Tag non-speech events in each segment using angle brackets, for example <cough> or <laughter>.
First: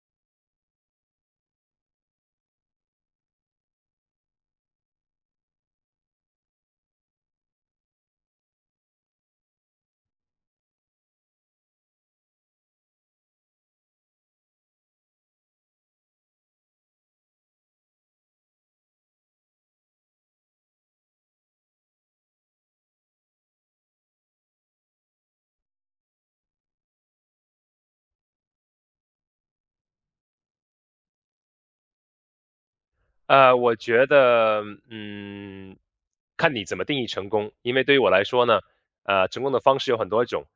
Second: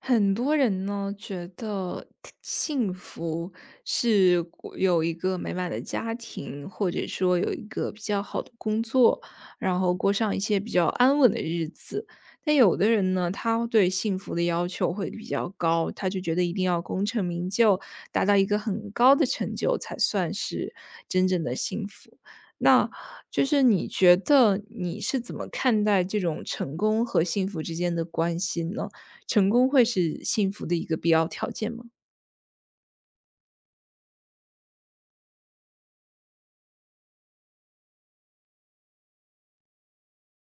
很多人呢觉得幸福是有一个美满的家庭，或者说有一个比较好的工作，然后过上一些比较安稳的日子。但有的人呢，他对幸福的要求会比较高，他就觉得一定要功成名就，达到一个很高的成就才算是真正的幸福。那就是你觉得你是怎么看待这种成功和幸福之间的关系呢？成功会是幸福的一个必要条件吗？我觉得，嗯，看你怎么定义成功。因为对于我来说呢，成功的方式有很多种，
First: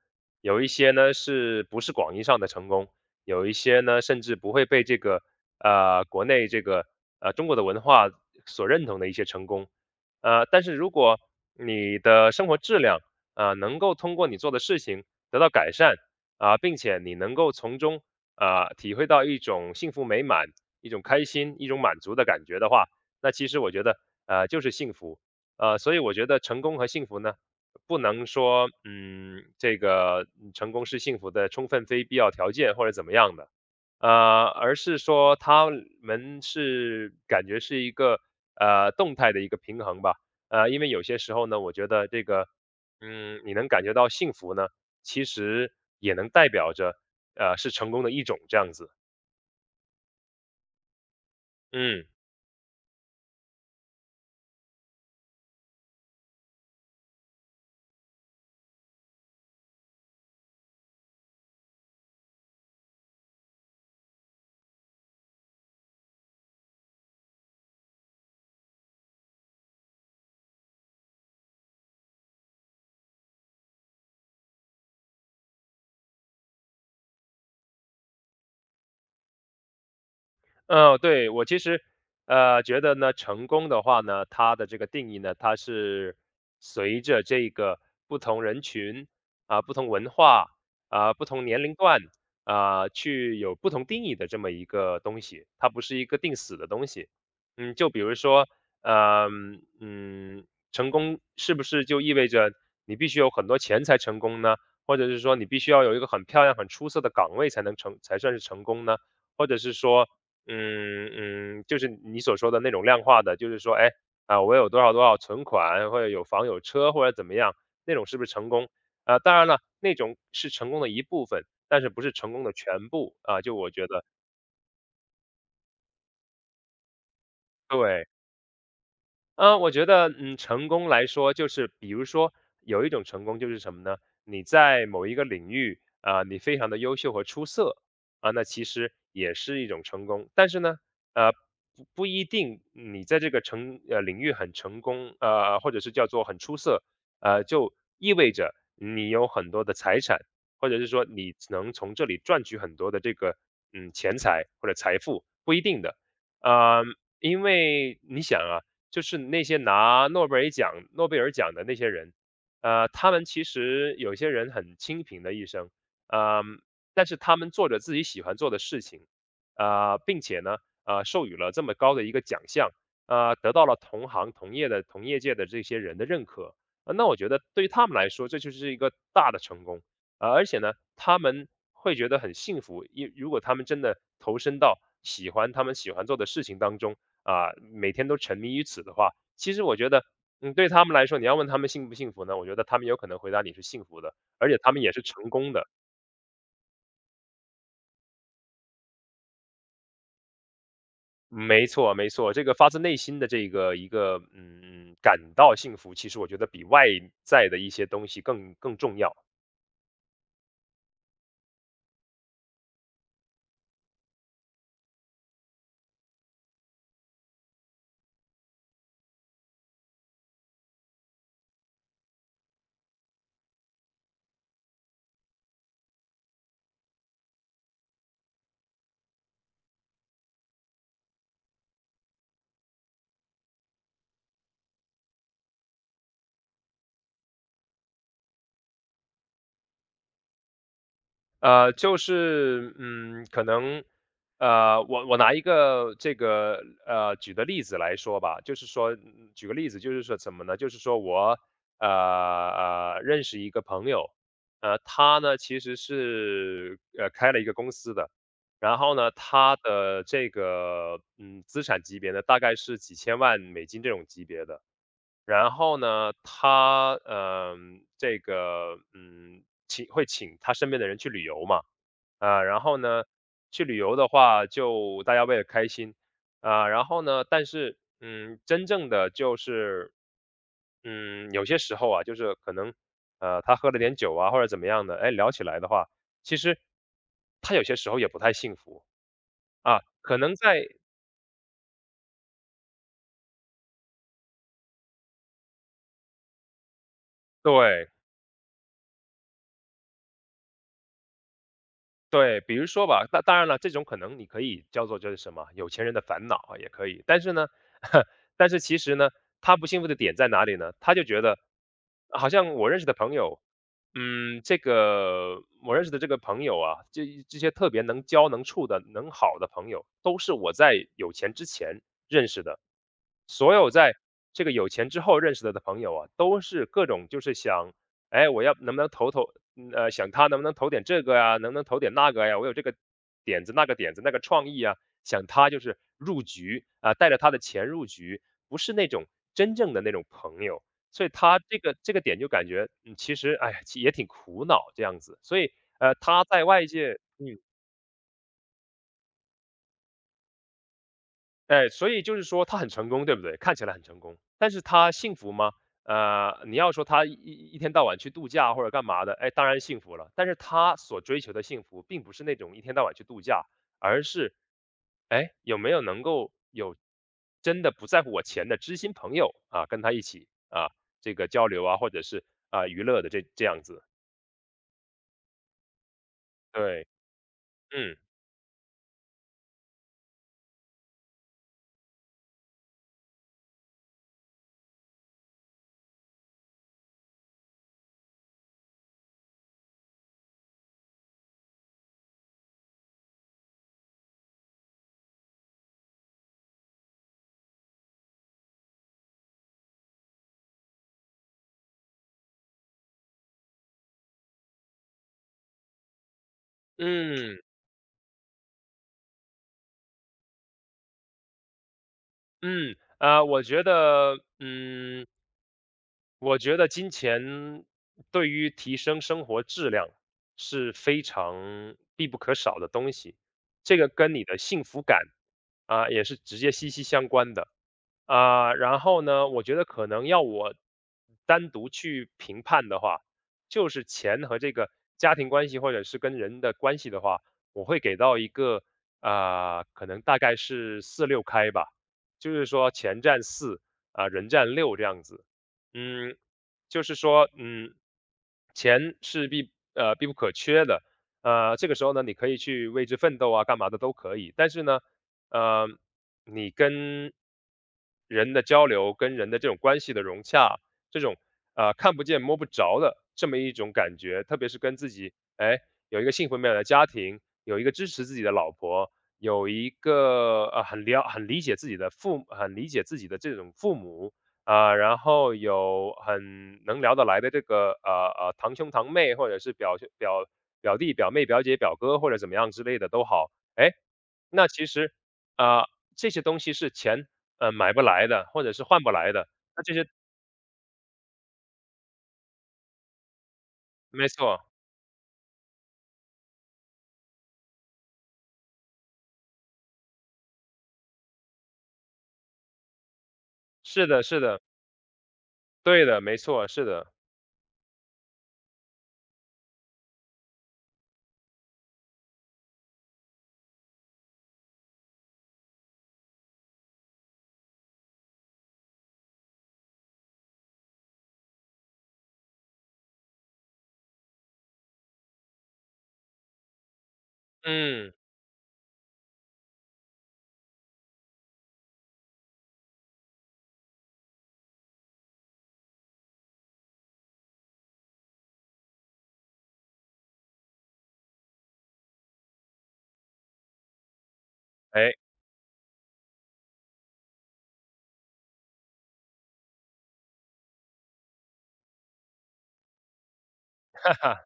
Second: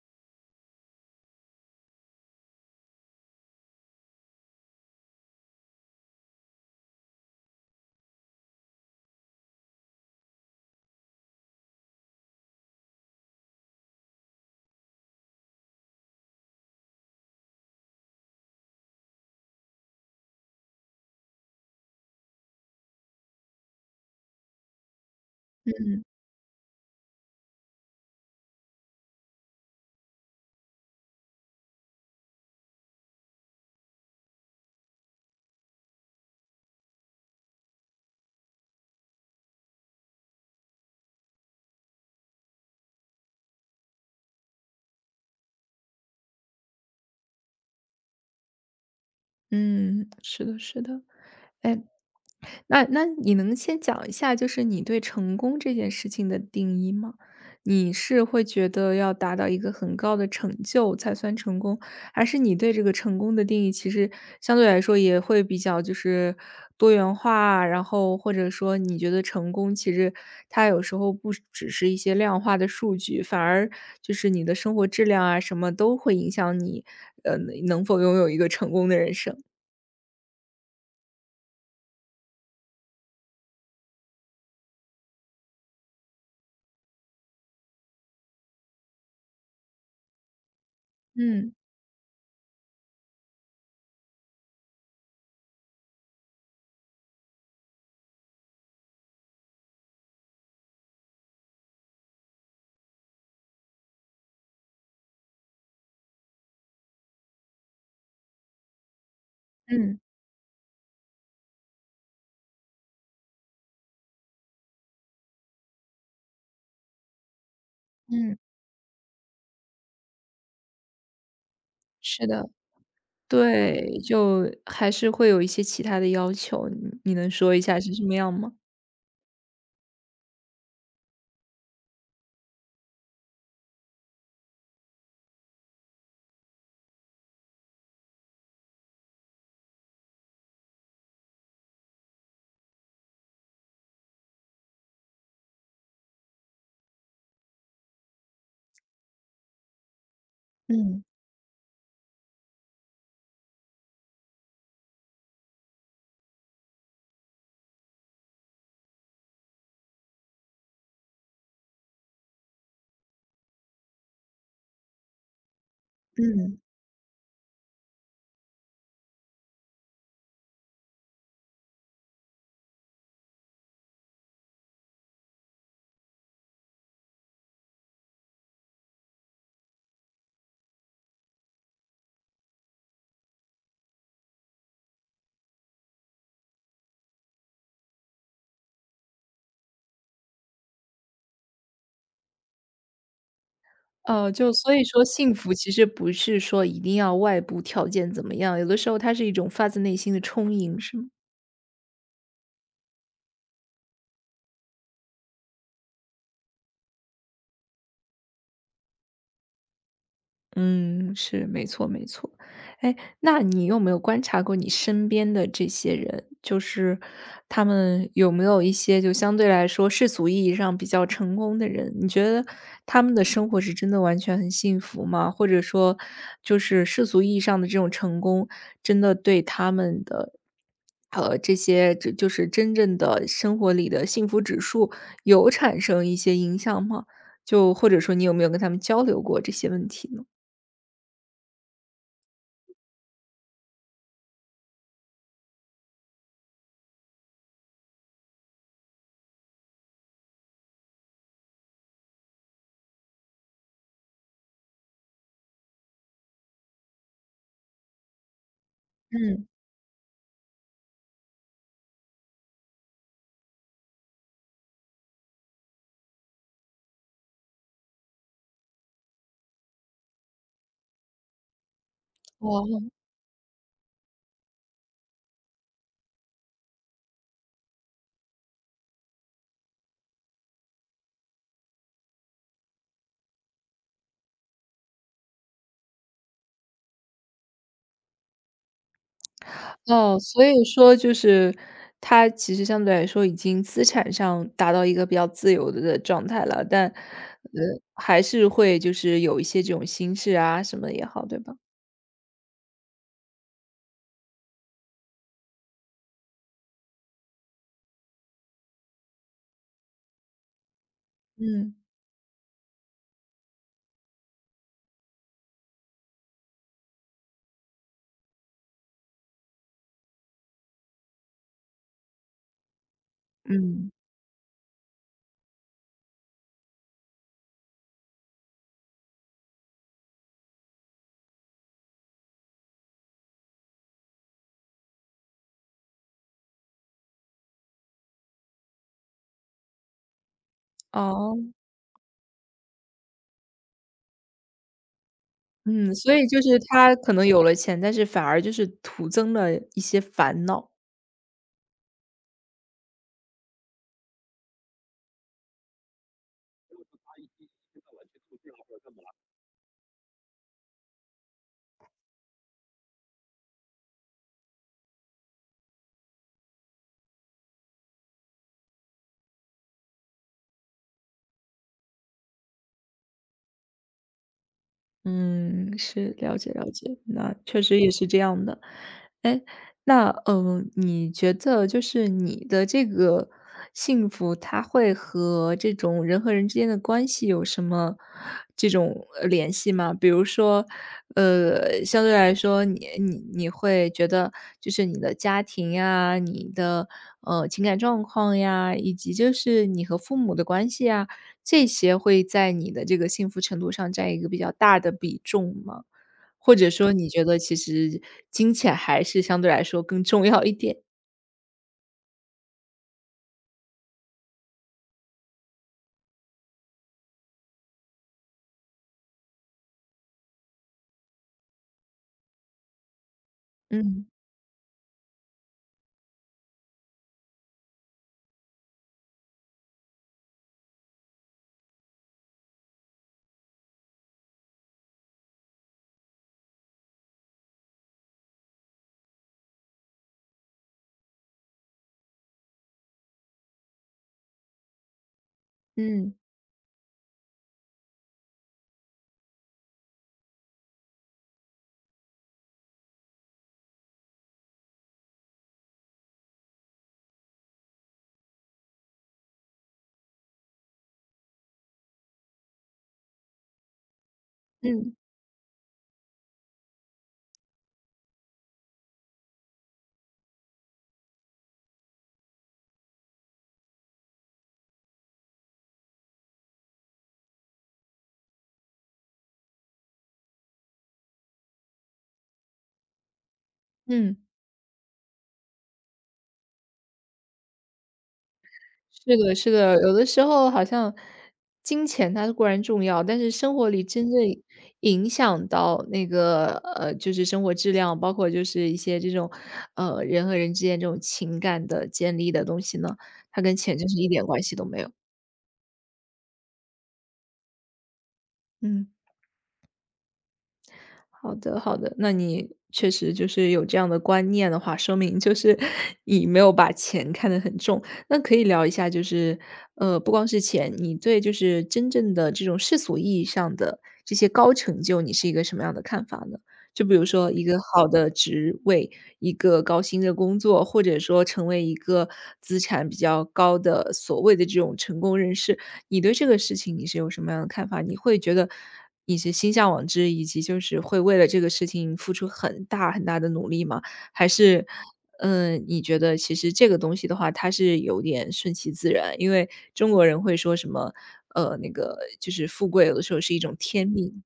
有一些呢是不是广义上的成功，有一些呢甚至不会被这个国内这个中国的文化所认同的一些成功。但是如果你的生活质量能够通过你做的事情得到改善啊、并且你能够从中啊、体会到一种幸福美满一种开心、一种满足的感觉的话，那其实我觉得，就是幸福。所以我觉得成功和幸福呢，不能说，这个成功是幸福的充分非必要条件或者怎么样的，呃，而是说他们是感觉是一个动态的一个平衡吧。因为有些时候呢，我觉得这个，你能感觉到幸福呢，其实也能代表着是成功的一种这样子。嗯，是的，是的。哎，嗯。那你能先讲一下，就是你对成功这件事情的定义吗？你是会觉得要达到一个很高的成就才算成功，还是你对这个成功的定义其实相对来说也会比较就是多元化，然后或者说你觉得成功其实它有时候不只是一些量化的数据，反而就是你的生活质量啊什么都会影响你，呃，能否拥有一个成功的人生？嗯，对，我其实，觉得呢，成功的话呢，它的这个定义呢，它是随着这个不同人群啊、不同文化啊、不同嗯年龄段啊、去有不同定义的这么一个东西，它不是一个定死的东西。就比如说，呃，嗯，成功是不是就意味着你必须有很多钱才成功呢？或者是说你必须要有一个很漂亮、很出色的岗位才算是成功呢？或者是嗯说，就是你所说的那种量化的，就是说，哎，啊，我有多少多少存款，或者有房有车，或者怎么样，那种是不是嗯，成功？啊，当然了，那种是成功的一部分，但是不是是成功的。的全部啊。就我觉对，得，就还是会有一些其他的要求，你能说一下是什对，么样吗？嗯，我觉得，成功来说，就是比如说有一种成功就是什么呢？你在某一个领域啊、你非常的优秀和出色啊、那其实也是一种成功。但是呢，呃，不一定你在这个领域很成功，或者是叫做很出色，就意味着你有很多的财产，或者是嗯。说你能从这里赚取很多的这个钱财或者财富，不一定的。呃，因为你想啊。就是那些拿诺贝尔奖的那些人，他们其实有些人很清贫的一生，呃，但是他们做着自己喜欢做的事情，并且呢，授予了这么高的一个奖项，得到了同行同业的同业界的这些人的认可，那我觉得对于他们来说，这就是一个大的成功，而且呢，他们会觉得很幸福，如果他们真的投身到他们喜欢做的事情当中，啊，每天都沉迷于此的话，其实我觉得，对他们来说，你要问他们幸不幸福呢？我觉得他们有可能回答你是幸福的，而就且他所以们也是说成幸福功的。其实不是说一定要外部条件怎么样，有的时候它是一种发自内心的充盈，是吗？没错，没错，这个发自内心的这个一个感到幸福，其实我觉得比外在的一些东西更重要。嗯，是，没错没错。哎，那你有没有观察过你身边的这些人，就是他们有没有一些就相对来说世俗意义上比较成功的人？你觉得他们的生活是真的完全很幸福吗？或者说，就是世俗意义上的这种成功，真的对他们的，这些这就是真正的生活里的幸福指数有产生一些影响吗？就或者说你有没有跟他们交流过这些问题呢？就是，可能，我拿一个这个举的例子来说吧，就是说，举个例子，就是说怎么呢？就是说我认识一个朋友，他呢其实是开了一个公司的，然后呢，嗯，他的这个资产级别呢大概是几千万美金这种级别的，然后呢，他，请他身边的人去旅游嘛，啊，然哦。后呢，去旅游的话就大家为了开心，啊，然后呢，但是，真正的就是，有些时候啊，就是可能，他喝了点酒啊，或者怎么样的，哎，聊起来的话，其实他有些时候也不太幸福啊，可哦，能所在以说就是他其实相对来说已经资产上达到一个比较自由的状态了，但，对。还是会就是有一些这种心事啊什么的也好，对吧？对，比如说吧，那当然了，这种可能你可以叫做就是什么有钱人的烦恼啊，也可以。但是呢，<laughs> 但是其实呢，他不幸福的点在哪里呢？他就觉得嗯。好像我认识的朋友这个我认识的这个朋友啊，这些特别能交、能处的、能好的朋友，都是我在有钱之前认识的。所有嗯，在这个有钱之后认识的朋友啊，都是各种就是想，哎，我要能不能投投，想他能不能投点这个呀、能不能投点那个呀？我有这个点子、那个点子、那个创意啊，想他就是入局啊、带着他的钱入局，不是那种真正的那种朋友。所以哦，他这个点就感觉，嗯，其实，哎，其也挺苦恼这样子。所以，嗯，所他以就在是外他界，可能有了钱，但是反而就是徒增了一些烦恼。哎，所以就是说他很成功，对不对？看起来很成功，但是他幸福吗？你要说他一天到晚去度假或者干嘛的，哎，当然幸福了。但是他所追求的幸福，并不是那种一天到晚去度假，而是，哎，有没有能够有真的不在乎我钱的知心朋友啊，跟他一起啊，这个交流啊，或者是啊娱乐的这样子，嗯，是，了解了对，解，那确实也嗯。是这样的。哎，那你觉得就是你的这个幸福，它会和这种人和人之间的关系有什么这种联系吗？比如说，相对来说，你会觉得就是你的家庭呀，你的情感状况呀，以及就是你和父母的关系呀。这些会在你的这个幸福程度上占一个比较大的比重吗？或者说你觉得嗯其实金钱还是相对来说更重要一点？嗯，啊，我觉得，金钱对于提升生活质量是非常必不可少的东西，这个嗯。跟你的幸福感啊，也是直接息息相关的。啊、然后呢，我觉得可能要我单独去评判的话，就是钱和这个家庭关系或者是跟人的关系的话，我会给到一个啊、可能大概是四六开吧，就是说钱占四啊、人占六这样子。嗯嗯，就是说，钱是必不可缺的，这个时候呢，你可以去为之奋斗啊，干嘛的都可以。但是呢，呃。你跟人的交流，跟人的这种关系的融洽，这种看不见摸不着的这么一种感觉，特别是跟自嗯。己哎有一个幸福美满的家庭，有一个支持自己的老婆，有一个很理解自己的这种父母啊、然后有很能聊得来的这个堂兄堂妹，或者是表兄表弟表妹表姐表哥或者怎么样之类的都好，哎，嗯，那其实。啊。这些东西是钱，买不来的，或者是换不来是的。的是那的，这些有的时候好像金钱它固然重要，但是生活里没真正错，影响到那个，就是生活质量，包括就是一些这种，人和人之间这种情感的建立的东西呢，它跟钱是真是的一是点的，关系都没有。对的，没错，是的。嗯。好的，好的，那你确实就是有这样的观念的话，说明就是你没有把钱看得很重。那可以聊一下，就是不光是钱，你对就是真正的这种世俗意义上的这些高成就，你是一个什么样的看法呢？就比如说一个好嗯，的职位，一个高薪的工作，或者说成为一个资产比较高的所谓的这种成功人士，你对这个事情你是有什么样的看法？你会觉得你是心向往之，以及就是会为了这个事情付出很大很大的努力吗？还是，哎。你觉得其实这个东西的话，它是有点顺其自然，因为中国人会说什么，那个就是富贵有的时候是一种天命。<laughs>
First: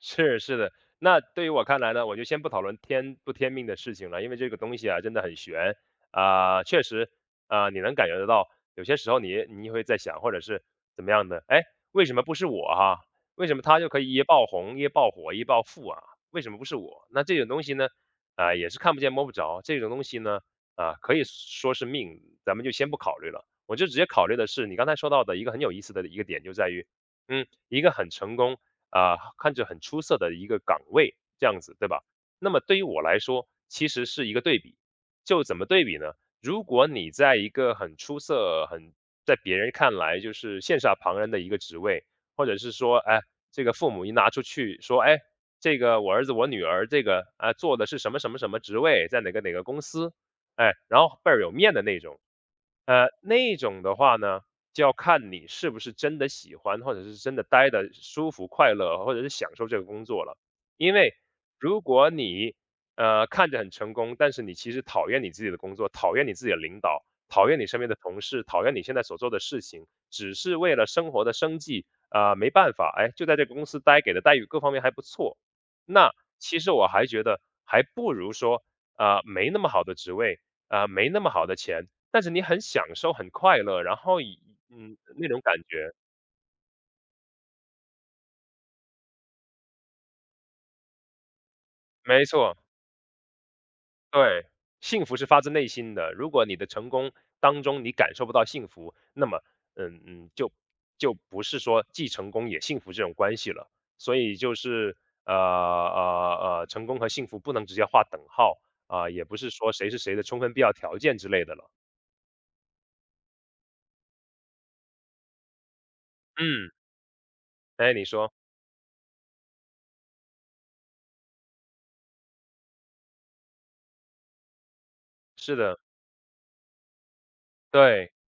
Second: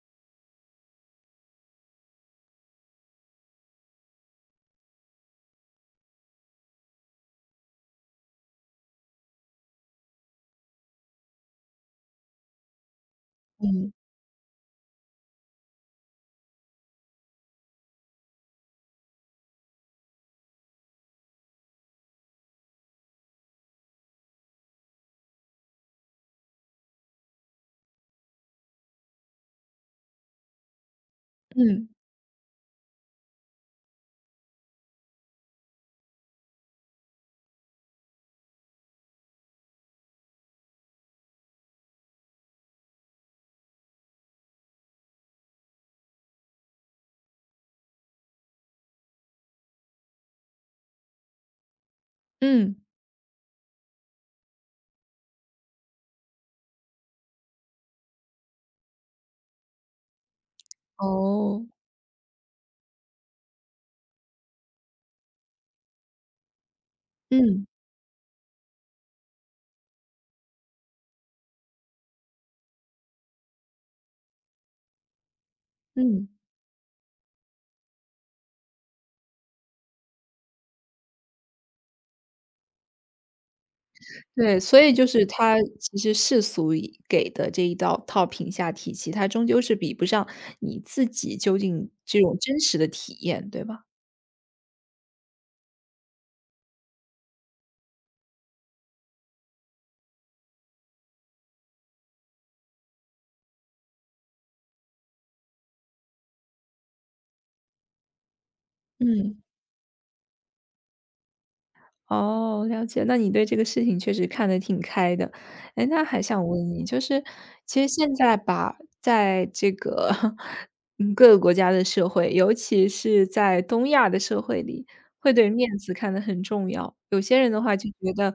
是的，那对于我看来呢，我就先不讨论天不天命的事情了，因为这个东西啊真的很玄啊、确实啊、你能感觉得到，有些时候你会在想，或者是怎么样的，哎，为什么不是我哈、为什么他就嗯。可以一夜爆红、一夜爆火、一夜暴富啊？为什么不是我？那这种东西呢，啊、也是看不见摸不着，这种东西呢，啊、可以说是命，咱们就先不考虑了，我就直接考虑的是你刚才说到的一个很有意思的一个点，就在于，一个很成功。啊、看着很出色的一个岗位，这样子，嗯对吧？那么对于我来说，其实是一个对比。就怎么对比呢？如果你在一个很出色、很在别人看来就是羡煞旁人的一个职位，或者是说，哎，这个父母一拿出去说，哎，这个我儿子、我女儿这个做的是什么什么什么职位，在哪个哪个公司，哎，然后倍儿有面的那种。嗯。那种的话呢，就要看你是不是真的喜欢，或者是真的待的舒服、快乐，或者是享受这个工作了。因为哦，如果你看着很成功，但是你其实讨厌你自己的工作，讨厌你自己的领导，讨厌嗯，你身边的同事，讨厌你现在所做的事情，只是为了生活的生计，没办法，哎，就在这个公司待，给的待遇各方面还不错，那嗯，其实我还觉得还不如说，没那么好的职位，没那么好的钱。但是你很享受、很快乐，然后以对，所以嗯，就是那种感它觉。其实世俗以给的这一道套评价体系，它终究是比不上你自己究竟这没种错，真实的体验，对吧？对，幸福是发自内心的。如果你的成功当中你感受不到幸福，那么，嗯嗯，就不是说既成功也幸福这种关系了。所以就是，成功和幸福不能直接画等号啊，也不嗯。是说谁是谁的充分必要条件之类的了。哦，了解。那你对这个事情确实看得挺开的。哎，那还想问嗯，你，就是其实哎，你现说，在吧，在这个 <laughs>，嗯各个国家的社会，尤其是在东亚的社会里，会对是面的，子看得很重要。有些人的话就觉对，得，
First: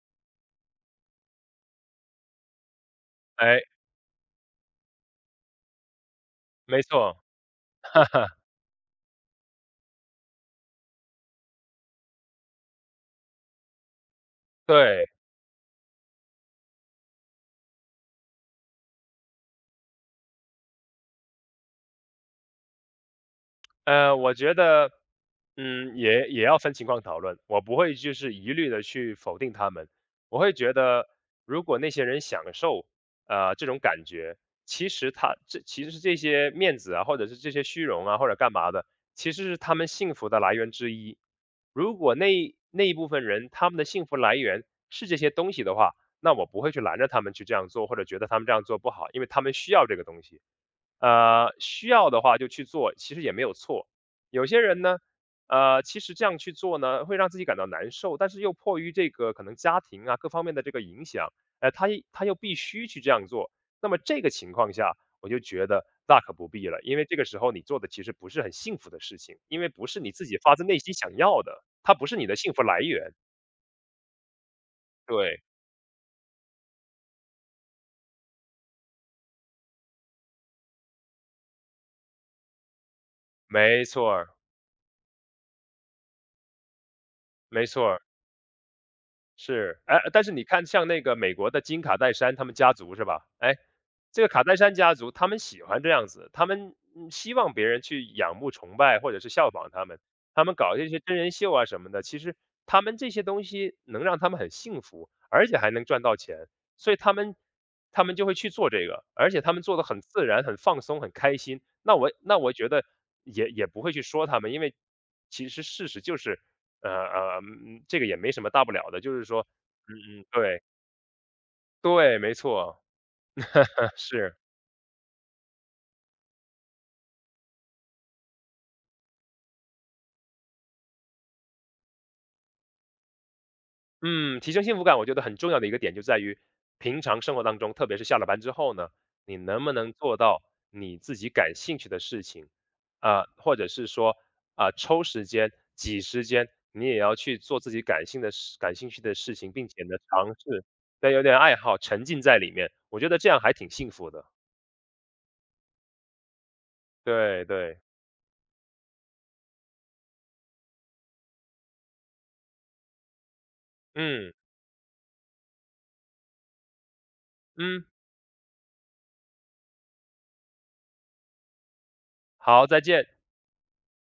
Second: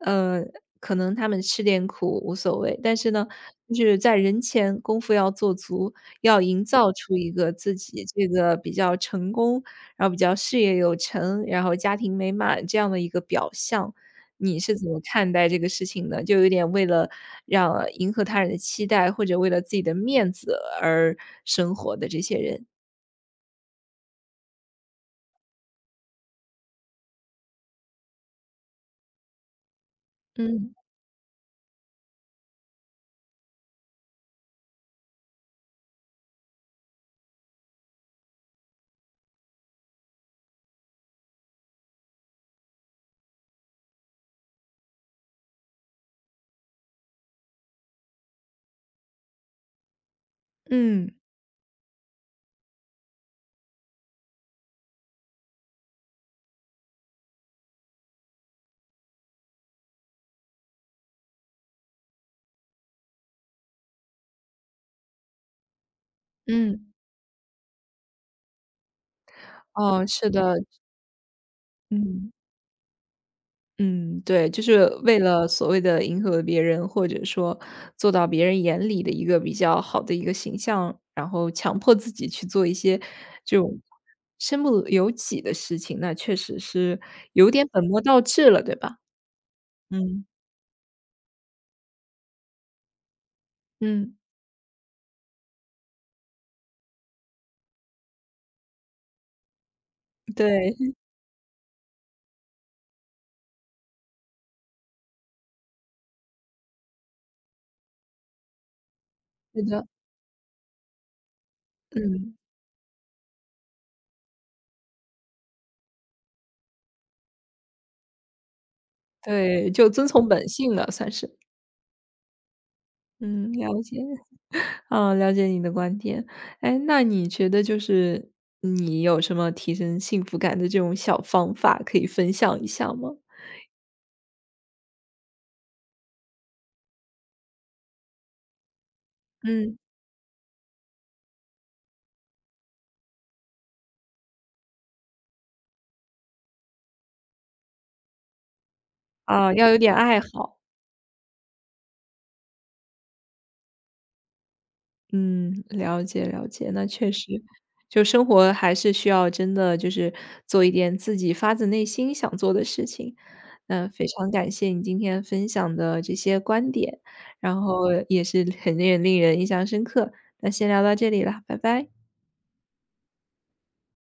呃，可能他们吃点苦无所谓，但是呢，哎，就是在人前功夫要做足，要营没造出错，一个自 <laughs> 哈己这哈，个比较成功然后比较事业有成，然后家庭美满这样的一个表象，你是怎么对。看待这个事情的？就有点为了让迎合他人的期待，或者为了自己的面子而生活的这些人。我觉得，嗯，也要分情况讨论。我不会就是一律的去否定他们，我会觉嗯。得，如果那些人享受，这种感觉，其实他这其实是这些面子啊，或者是这些虚荣啊，或者干嘛的，其实是他们幸福的来源之一。如果那一部分人他们的幸福来源是这些东西的话，那我不会去拦着他们去这样做，或者觉得他们这样做不好，因为他们需要这个东西。嗯嗯需要的话就去做，其实也没有错。有些人呢，其实这样去做呢，会让自己感到难受，但是又迫于这个可能家庭啊各方面的这个影响，他又必须去这样做。那么这个情况下，我就觉得大可不必了，嗯因为这个时候你做的其实不是很幸福的事情，因为不是哦，你自是己发的，自内心想要的，它不是你嗯。的幸福来源。嗯，对，就是为对，了所谓的迎合别人，或者说做到别人眼里的一个比较好的一个形象，然后强迫自己去做一些这种没错儿，身不由己的事情，那确实是有没点本错末儿。倒置了，对吧？是，哎，嗯但是你看像那个美国的金卡戴珊他们家族是吧？哎，嗯，这个卡戴珊家族他们喜欢这样子，他们嗯希望别人去仰慕、崇拜或者是效仿他们，他们对，搞这些 <laughs> 真人秀啊什么的，其实他们这些东西能让他们很幸福，而且还能赚到钱，所以他们就会去做这个，而且他是们做的的，很自然、很放松、很开心。那我嗯，那我觉得也不会去说他们，因为其实事实就是嗯，这个也没什么大不了的，就是说对，就遵嗯从嗯，本对，性了，算是。对，没错，嗯，了解。<laughs> 是。<laughs> 啊，了解你的观点。哎，那你觉得就是你有什么提升幸福感的这种小方法可以分享一下吗？嗯，提升幸福感我觉得很重要的一个点就在于，平常生活当中，特别是下了班之后呢，你能不嗯，能做到你自己感兴趣的事情，啊，或者是说，啊，抽时间、挤时间，你也要去做自己感性的事感兴趣的事情，啊，并要有且点呢，爱尝试好。对，但有点爱好，沉浸在里面，我觉得这样还挺幸福的。嗯，了解了解，那确实，对对，就生活还是需要真的就是做一点自己发自内心想做的事情。那非常嗯，感谢你今天分享的这些观点，然嗯，后也是很令人令人印象深刻。那先聊到这里了，拜拜。好，再见。